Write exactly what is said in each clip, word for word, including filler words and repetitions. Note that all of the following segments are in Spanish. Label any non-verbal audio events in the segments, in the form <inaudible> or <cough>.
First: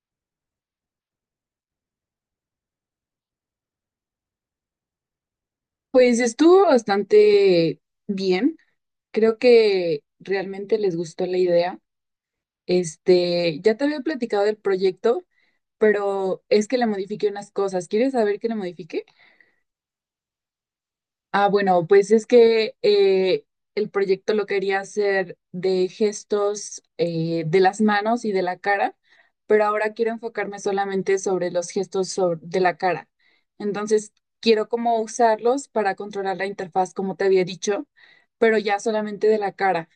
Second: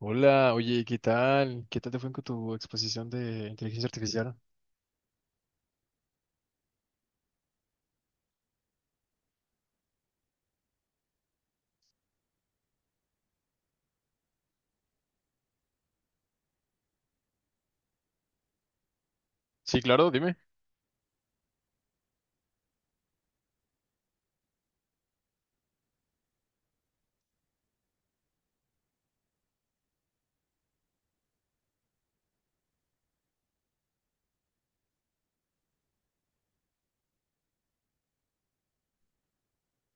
Hola, oye, ¿qué tal? ¿Qué tal te fue con tu exposición de inteligencia artificial? Pues estuvo bastante bien. Creo que realmente les gustó la idea. Este, ya te había platicado del proyecto, pero es que le modifiqué unas cosas. ¿Quieres saber qué le modifiqué? Sí, claro, dime. Ah, bueno, pues es que eh, el proyecto lo quería hacer de gestos eh, de las manos y de la cara, pero ahora quiero enfocarme solamente sobre los gestos sobre- de la cara. Entonces, quiero como usarlos para controlar la interfaz, como te había dicho, pero ya solamente de la cara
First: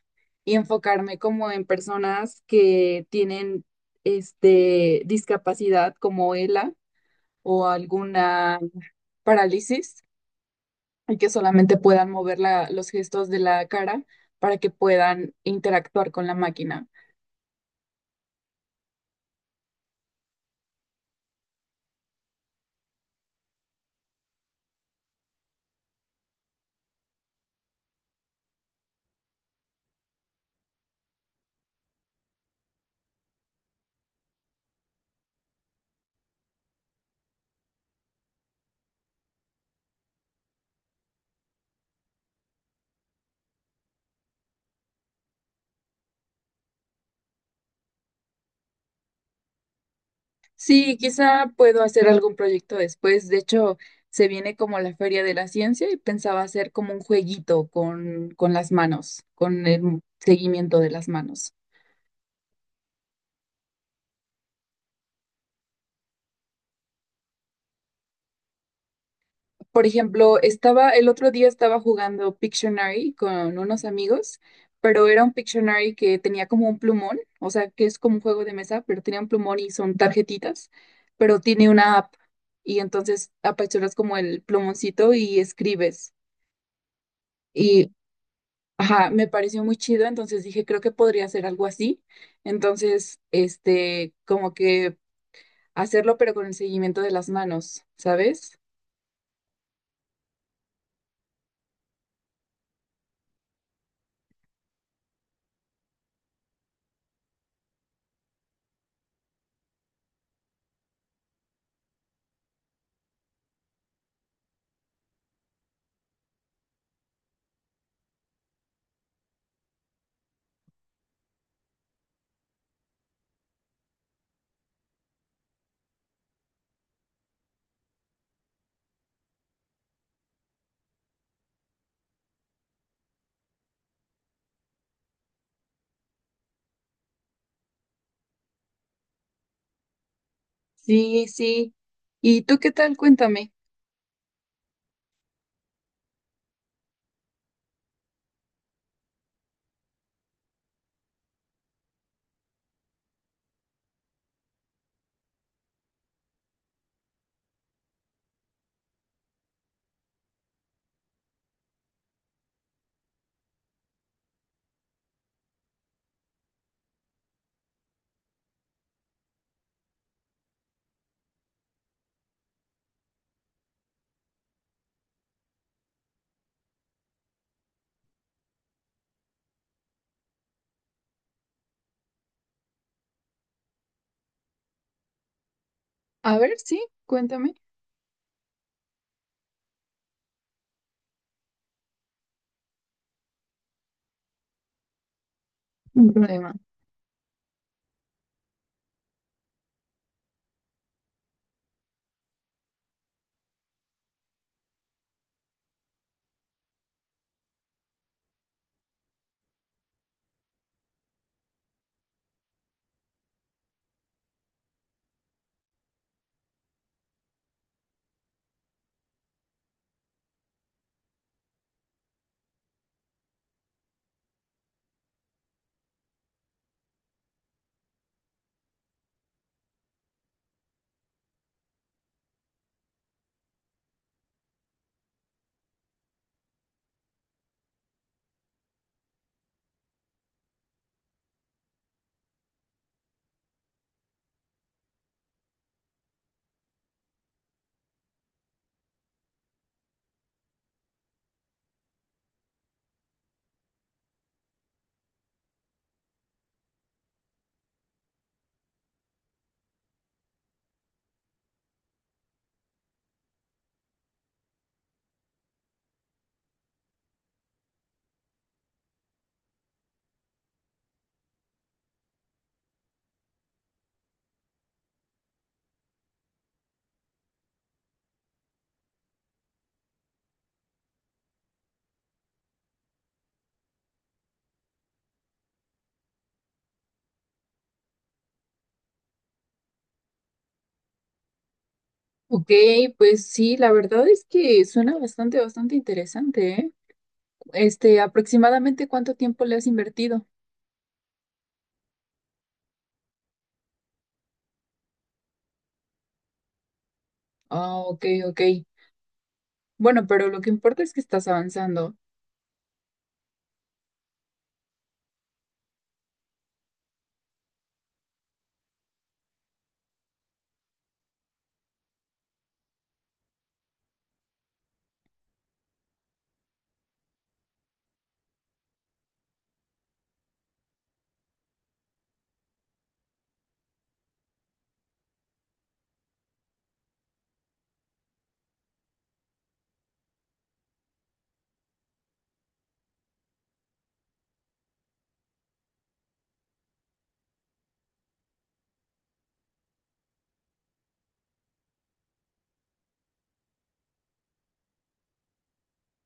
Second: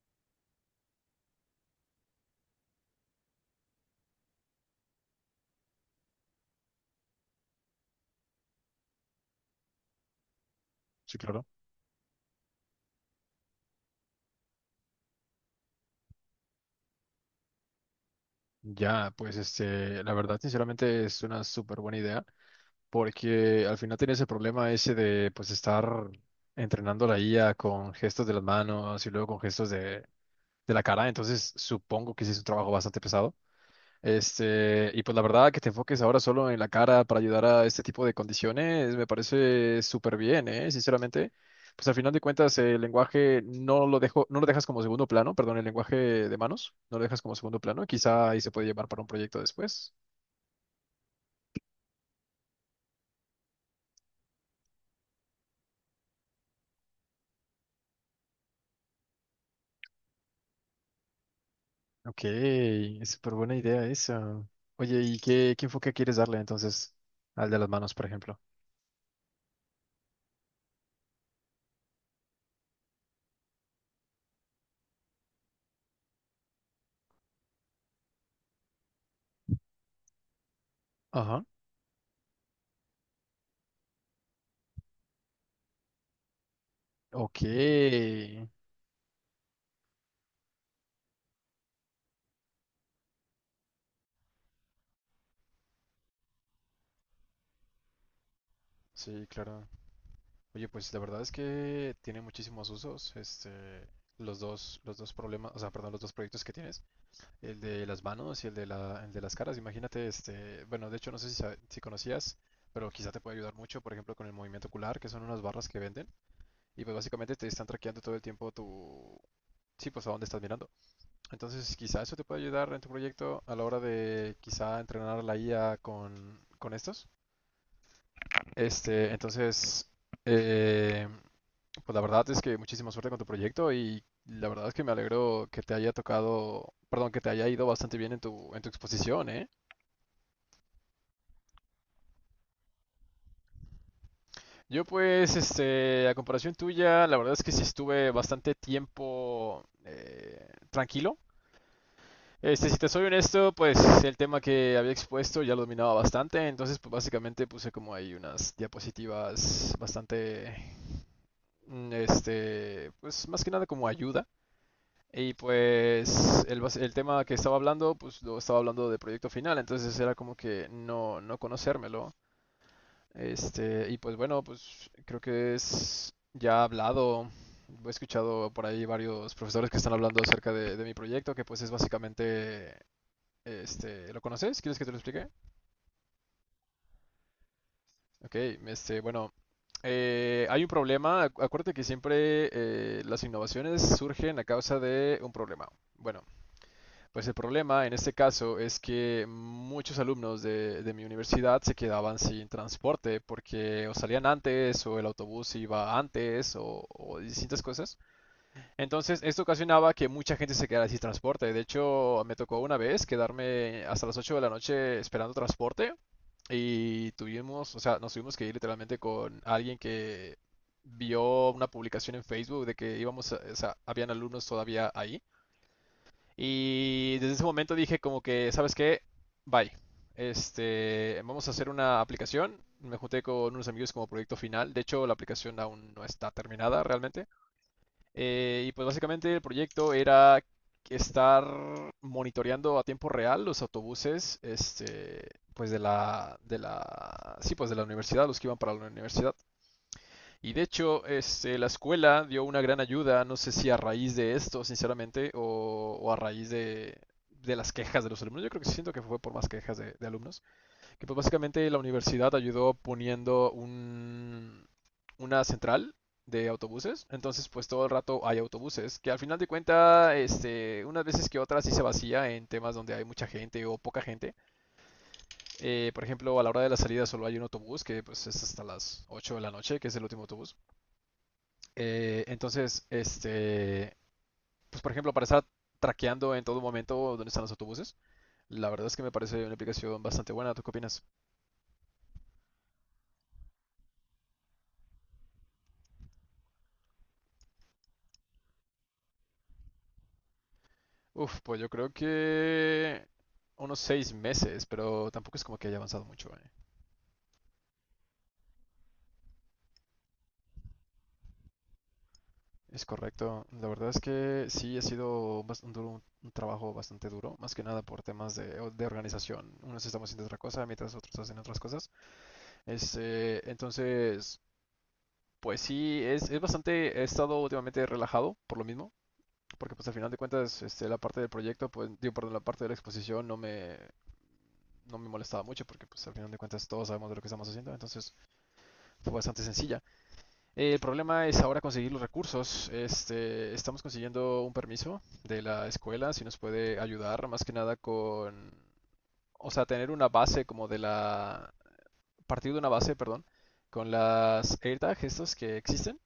y enfocarme como en personas que tienen este, discapacidad como E L A o alguna parálisis, y Sí, que claro. solamente puedan mover la- los gestos de la cara para que puedan interactuar con la máquina. Ya, pues este, la verdad, sinceramente es una súper buena idea, porque al final tienes el problema ese de pues estar entrenando la I A con gestos de las manos y luego con gestos de, de la cara, entonces supongo que sí es un trabajo bastante pesado. Este, y pues la verdad que te enfoques ahora solo en la cara para ayudar a este tipo de condiciones me parece súper bien, ¿eh? Sinceramente, pues al final de cuentas el lenguaje no lo dejo, no lo dejas como segundo plano, perdón, el lenguaje de manos, no lo dejas como segundo plano, quizá ahí se puede llevar para un proyecto después. Sí, quizá puedo hacer algún proyecto después. De hecho, se viene como la Feria de la Ciencia y pensaba hacer como un jueguito con, con las manos, con el seguimiento de las manos. Ok, es súper buena idea esa. Oye, ¿y qué, qué enfoque quieres darle entonces al de las manos, por ejemplo? Por ejemplo, estaba, el otro día estaba jugando Pictionary con unos amigos, pero era un Pictionary que tenía como un plumón, o sea, que es como un juego de mesa, pero tenía un plumón y son tarjetitas, pero Ajá. tiene una app y entonces apachuras como el plumoncito y escribes. Ok. Y, ajá, me pareció muy chido, entonces dije, creo que podría hacer algo así. Entonces, este, como que hacerlo, pero con el seguimiento de las manos, ¿sabes? Sí, claro. Oye, pues la verdad es que tiene muchísimos usos, este, los dos, los dos problemas, o sea, perdón, los dos proyectos que tienes, el de las manos y el de la, el de las caras. Imagínate, este, bueno, de hecho no sé si, sa- si conocías, pero quizá te puede ayudar mucho, por ejemplo, con el movimiento ocular, que son unas barras que venden, y pues básicamente te están traqueando todo el tiempo tu, sí, pues a dónde estás mirando. Entonces, quizá eso te puede ayudar en tu proyecto a la hora de quizá entrenar la I A con, con estos. Este, entonces, eh, pues la verdad es que muchísima suerte con tu proyecto y la verdad es que me alegro que te haya tocado, perdón, que te haya ido bastante bien en tu, en tu exposición, ¿eh? Sí, sí. ¿Y tú qué tal? Cuéntame. Yo pues, este, a comparación tuya, la verdad es que sí estuve bastante tiempo eh, tranquilo. Este, si te soy honesto, pues el tema que había expuesto ya lo dominaba bastante, entonces pues básicamente puse como ahí unas diapositivas bastante, mm, este, pues más que nada como ayuda. Y pues el, bas- el tema que estaba hablando, pues lo estaba hablando de proyecto final, entonces era como que no, no conocérmelo. Este, y pues bueno, pues creo que es ya hablado, he escuchado por ahí varios profesores que están hablando acerca de, de mi proyecto, que pues es básicamente, este, ¿lo conoces? ¿Quieres que te lo explique? A ver, sí, cuéntame, Ok, este, bueno, eh, hay un problema, acu- acuérdate que siempre eh, las innovaciones surgen a causa de un problema. un Bueno. problema. Pues el problema en este caso es que muchos alumnos de, de mi universidad se quedaban sin transporte porque o salían antes o el autobús iba antes o, o distintas cosas. Entonces esto ocasionaba que mucha gente se quedara sin transporte. De hecho, me tocó una vez quedarme hasta las ocho de la noche esperando transporte y tuvimos, o sea, nos tuvimos que ir literalmente con alguien que vio una publicación en Facebook de que íbamos, a- o sea, habían alumnos todavía ahí. Y desde ese momento dije como que, ¿sabes qué? Bye. Este, vamos a hacer una aplicación. Me junté con unos amigos como proyecto final. De hecho, la aplicación aún no está terminada realmente. Eh, y pues básicamente el proyecto era estar monitoreando a tiempo real los autobuses, este, pues de la, de la, sí, pues de la universidad, los que iban para la universidad. Y de hecho, este, la escuela dio una gran ayuda, no sé si a raíz de esto, sinceramente, o, o a raíz de, de las quejas de los alumnos. Yo creo que sí siento que fue por más quejas de, de alumnos. Que pues básicamente la universidad ayudó poniendo un, una central de autobuses. Entonces, pues todo el rato hay autobuses. Que al final de cuentas, este, unas veces que otras sí se vacía en temas donde hay mucha gente o poca gente. Eh, por ejemplo, a la hora de la salida solo hay un autobús que pues es hasta las ocho de la noche, que es el último autobús. Eh, entonces, este, pues por ejemplo, para estar traqueando en todo momento dónde están los autobuses, la verdad es que me parece una aplicación bastante buena. ¿Tú qué opinas? Ok, pues sí, la verdad es que suena bastante, bastante interesante, ¿eh? Este, aproximadamente cuánto tiempo le has invertido. Uf, pues yo creo que unos seis meses, pero tampoco es como que haya avanzado mucho, ¿eh? Ah, ok, ok. Bueno, pero lo que importa es que estás avanzando. Es correcto. La verdad es que sí ha sido bas- un, duro- un- un trabajo bastante duro, más que nada por temas de, o- de organización. Unos estamos haciendo otra cosa, mientras otros hacen otras cosas. Este, entonces, pues sí, es, es bastante, he estado últimamente relajado por lo mismo porque pues al final de cuentas este, la parte del proyecto, pues digo, perdón, la parte de la exposición no me, no me molestaba mucho porque pues al final de cuentas todos sabemos de lo que estamos haciendo, entonces fue bastante sencilla. Eh, el problema es ahora conseguir los recursos. Este, estamos consiguiendo un permiso de la escuela, si nos puede ayudar más que nada con, o sea, tener una base como de la, partir de una base, perdón, con las AirTag estos que existen.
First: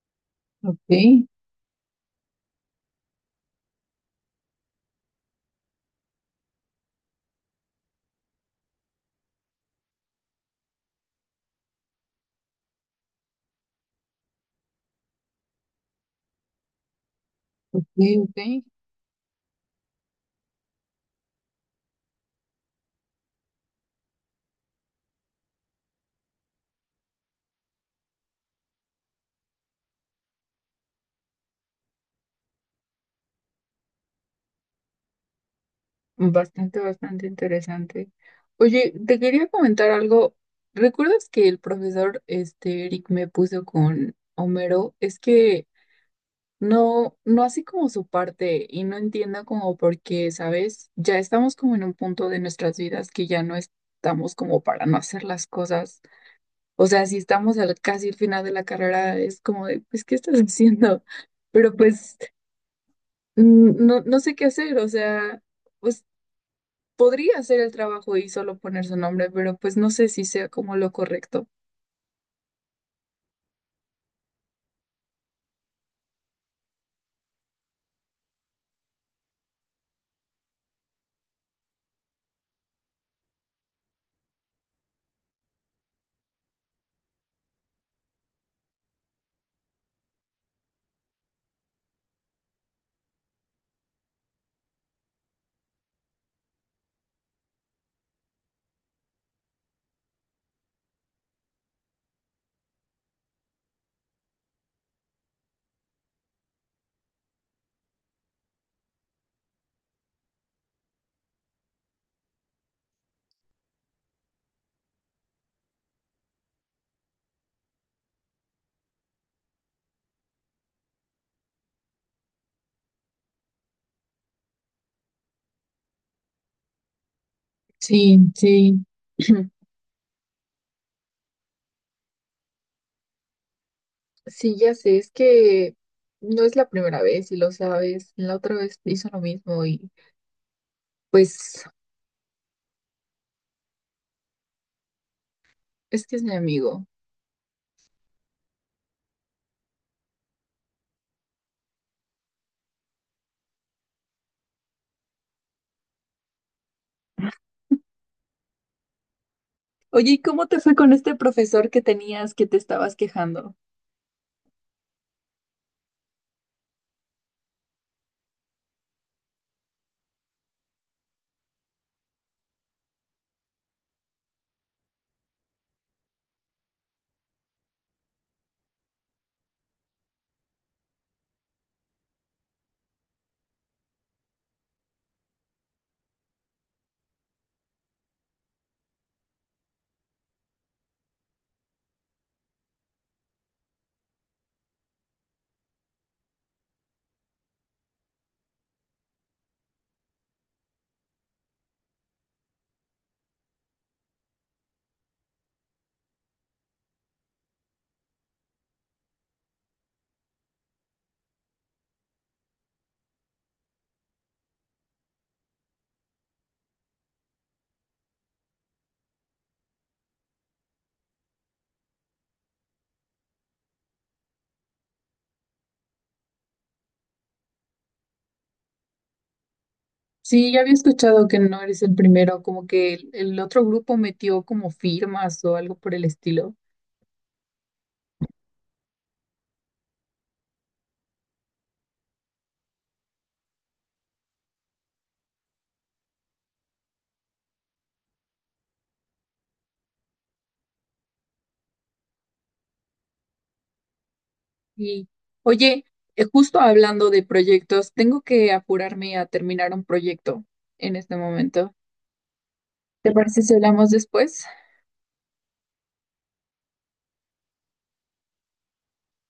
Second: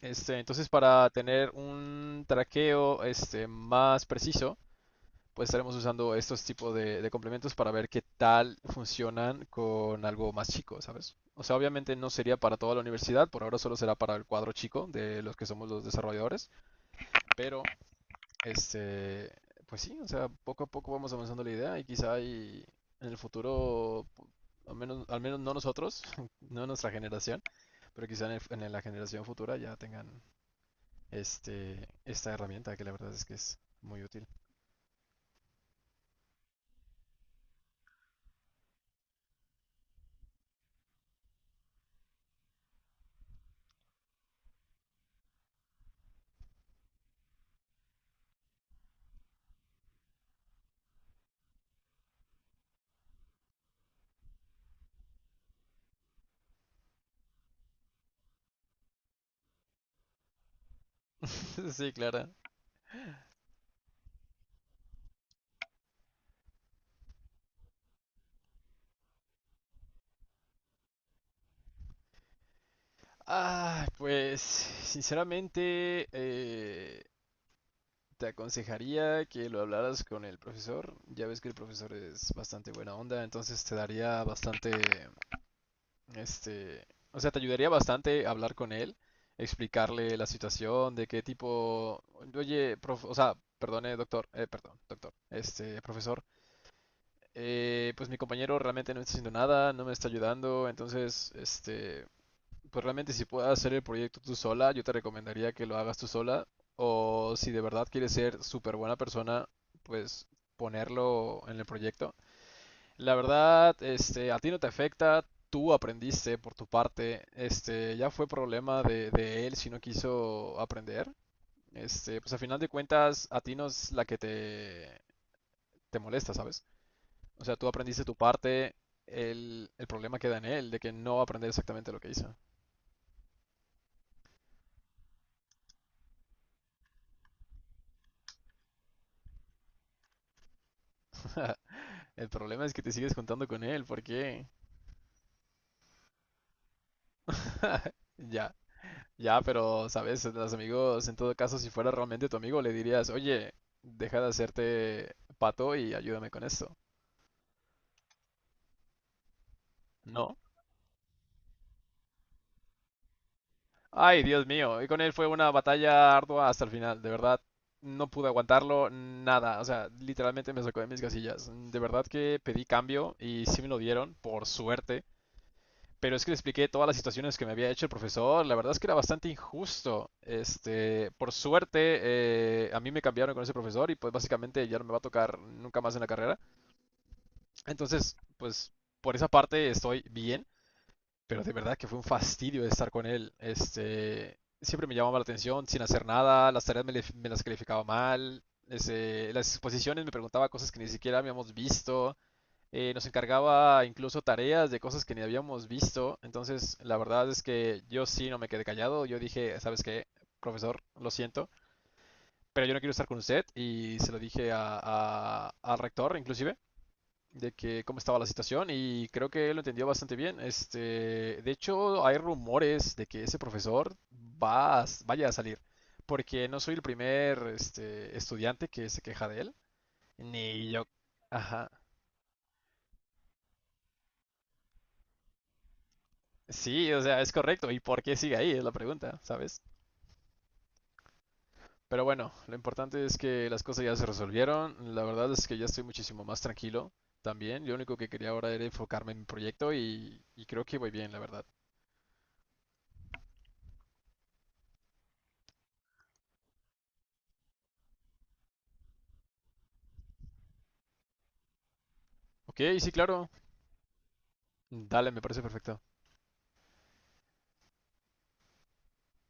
Este, entonces Ok, para tener un traqueo este, más preciso, pues estaremos usando estos tipos de, de complementos para ver qué tal funcionan con algo más chico, ¿sabes? O sea, obviamente no sería para toda la universidad, por ahora solo será para el cuadro chico de los que somos los desarrolladores, pero ok, ok. este, pues sí, o sea, poco a poco vamos avanzando la idea y quizá hay en el futuro, al menos, al menos no nosotros, <laughs> no nuestra generación, pero quizá en, el- en la generación futura ya tengan este, esta herramienta que la verdad es que es muy útil. Bastante, bastante interesante. Oye, te quería comentar algo. ¿Recuerdas que el profesor, este, Eric me puso con Homero? Es que no, no así como su parte y no entiendo como por qué, ¿sabes? Ya estamos como en un punto de nuestras vidas que ya no estamos como para no hacer las cosas. O sea, si estamos al casi el final de la carrera, es como de, pues, ¿qué estás <laughs> haciendo? <laughs> Pero Sí, pues Clara. mm, no, no sé qué hacer, o sea, pues podría hacer el trabajo y solo poner su nombre, pero pues no sé si sea como lo correcto. Ah, pues sinceramente eh, te aconsejaría que lo hablaras con el profesor. Ya ves que el profesor es bastante buena onda, entonces te daría bastante, este, o sea, te ayudaría bastante hablar con él, explicarle la situación, de qué tipo, oye, prof, o sea, perdone, doctor, eh, perdón, doctor, este, profesor, eh, pues mi compañero realmente no está haciendo nada, no me está ayudando, entonces, este, pues realmente si puedes hacer el proyecto tú sola, yo te recomendaría que lo hagas tú sola. O si de verdad quieres ser súper buena persona, pues ponerlo en el proyecto. La verdad, este, a ti no te afecta, tú aprendiste por tu parte, este, ya fue problema de, de él si no quiso aprender. Este, pues a final de cuentas, a ti no es la que te, te molesta, ¿sabes? O sea, tú aprendiste tu Sí, parte, sí. <clears throat> el, el problema queda en él, de que no va a aprender exactamente lo que hizo. Sí, ya sé, es que no es la primera vez y lo sabes. La otra vez hizo lo mismo y <laughs> pues El problema es que te sigues juntando con él, ¿por qué? es que es mi amigo. Ya, ya, pero, ¿sabes? Los amigos, en todo caso, si fuera realmente tu amigo, le dirías, oye, deja de hacerte pato y ayúdame con esto. Oye, ¿y No. cómo te fue con este profesor que tenías que te estabas quejando? Ay, Dios mío. Y con él fue una batalla ardua hasta el final, de verdad. No pude aguantarlo, nada. O sea, literalmente me sacó de mis casillas. De verdad que pedí cambio y sí me lo dieron, por suerte. Pero es que le expliqué todas las situaciones que me había hecho el profesor. La verdad es que era bastante injusto. Este, por suerte, eh, a mí me cambiaron con ese profesor y pues básicamente ya no me va a tocar nunca más en la carrera. Entonces, pues por esa parte estoy bien, pero de verdad que fue un fastidio estar con él. Este, siempre me llamaba la atención sin hacer nada, las tareas me, me las calificaba mal. Este, las exposiciones me preguntaba cosas que ni siquiera habíamos visto eh, Nos encargaba incluso tareas de cosas que ni habíamos visto. Entonces, la verdad es que yo sí no me quedé callado. Yo dije, ¿sabes qué, profesor? Lo siento, pero yo no quiero estar con usted. Y se lo dije a- a- al rector, inclusive, de que cómo estaba la situación. Y creo que él lo entendió bastante bien. Este, de hecho, hay rumores de que ese profesor va a s- vaya a salir. Porque no soy el primer este, estudiante que se queja de él. Sí, ya Ni había yo. escuchado que no Ajá. eres el primero, como que el, el otro grupo metió como firmas o algo por el estilo. Sí, o sea, es correcto. ¿Y por qué sigue ahí? Es la pregunta, ¿sabes? Pero bueno, lo importante es que las cosas ya se resolvieron. La verdad es que ya estoy muchísimo más tranquilo también. Lo único que quería ahora era enfocarme en mi proyecto y, y creo que voy bien, la verdad. Y oye, eh, justo hablando de proyectos, tengo que apurarme a terminar un proyecto en este momento. Ok, sí, ¿Te claro. parece si hablamos después? Dale, me parece perfecto.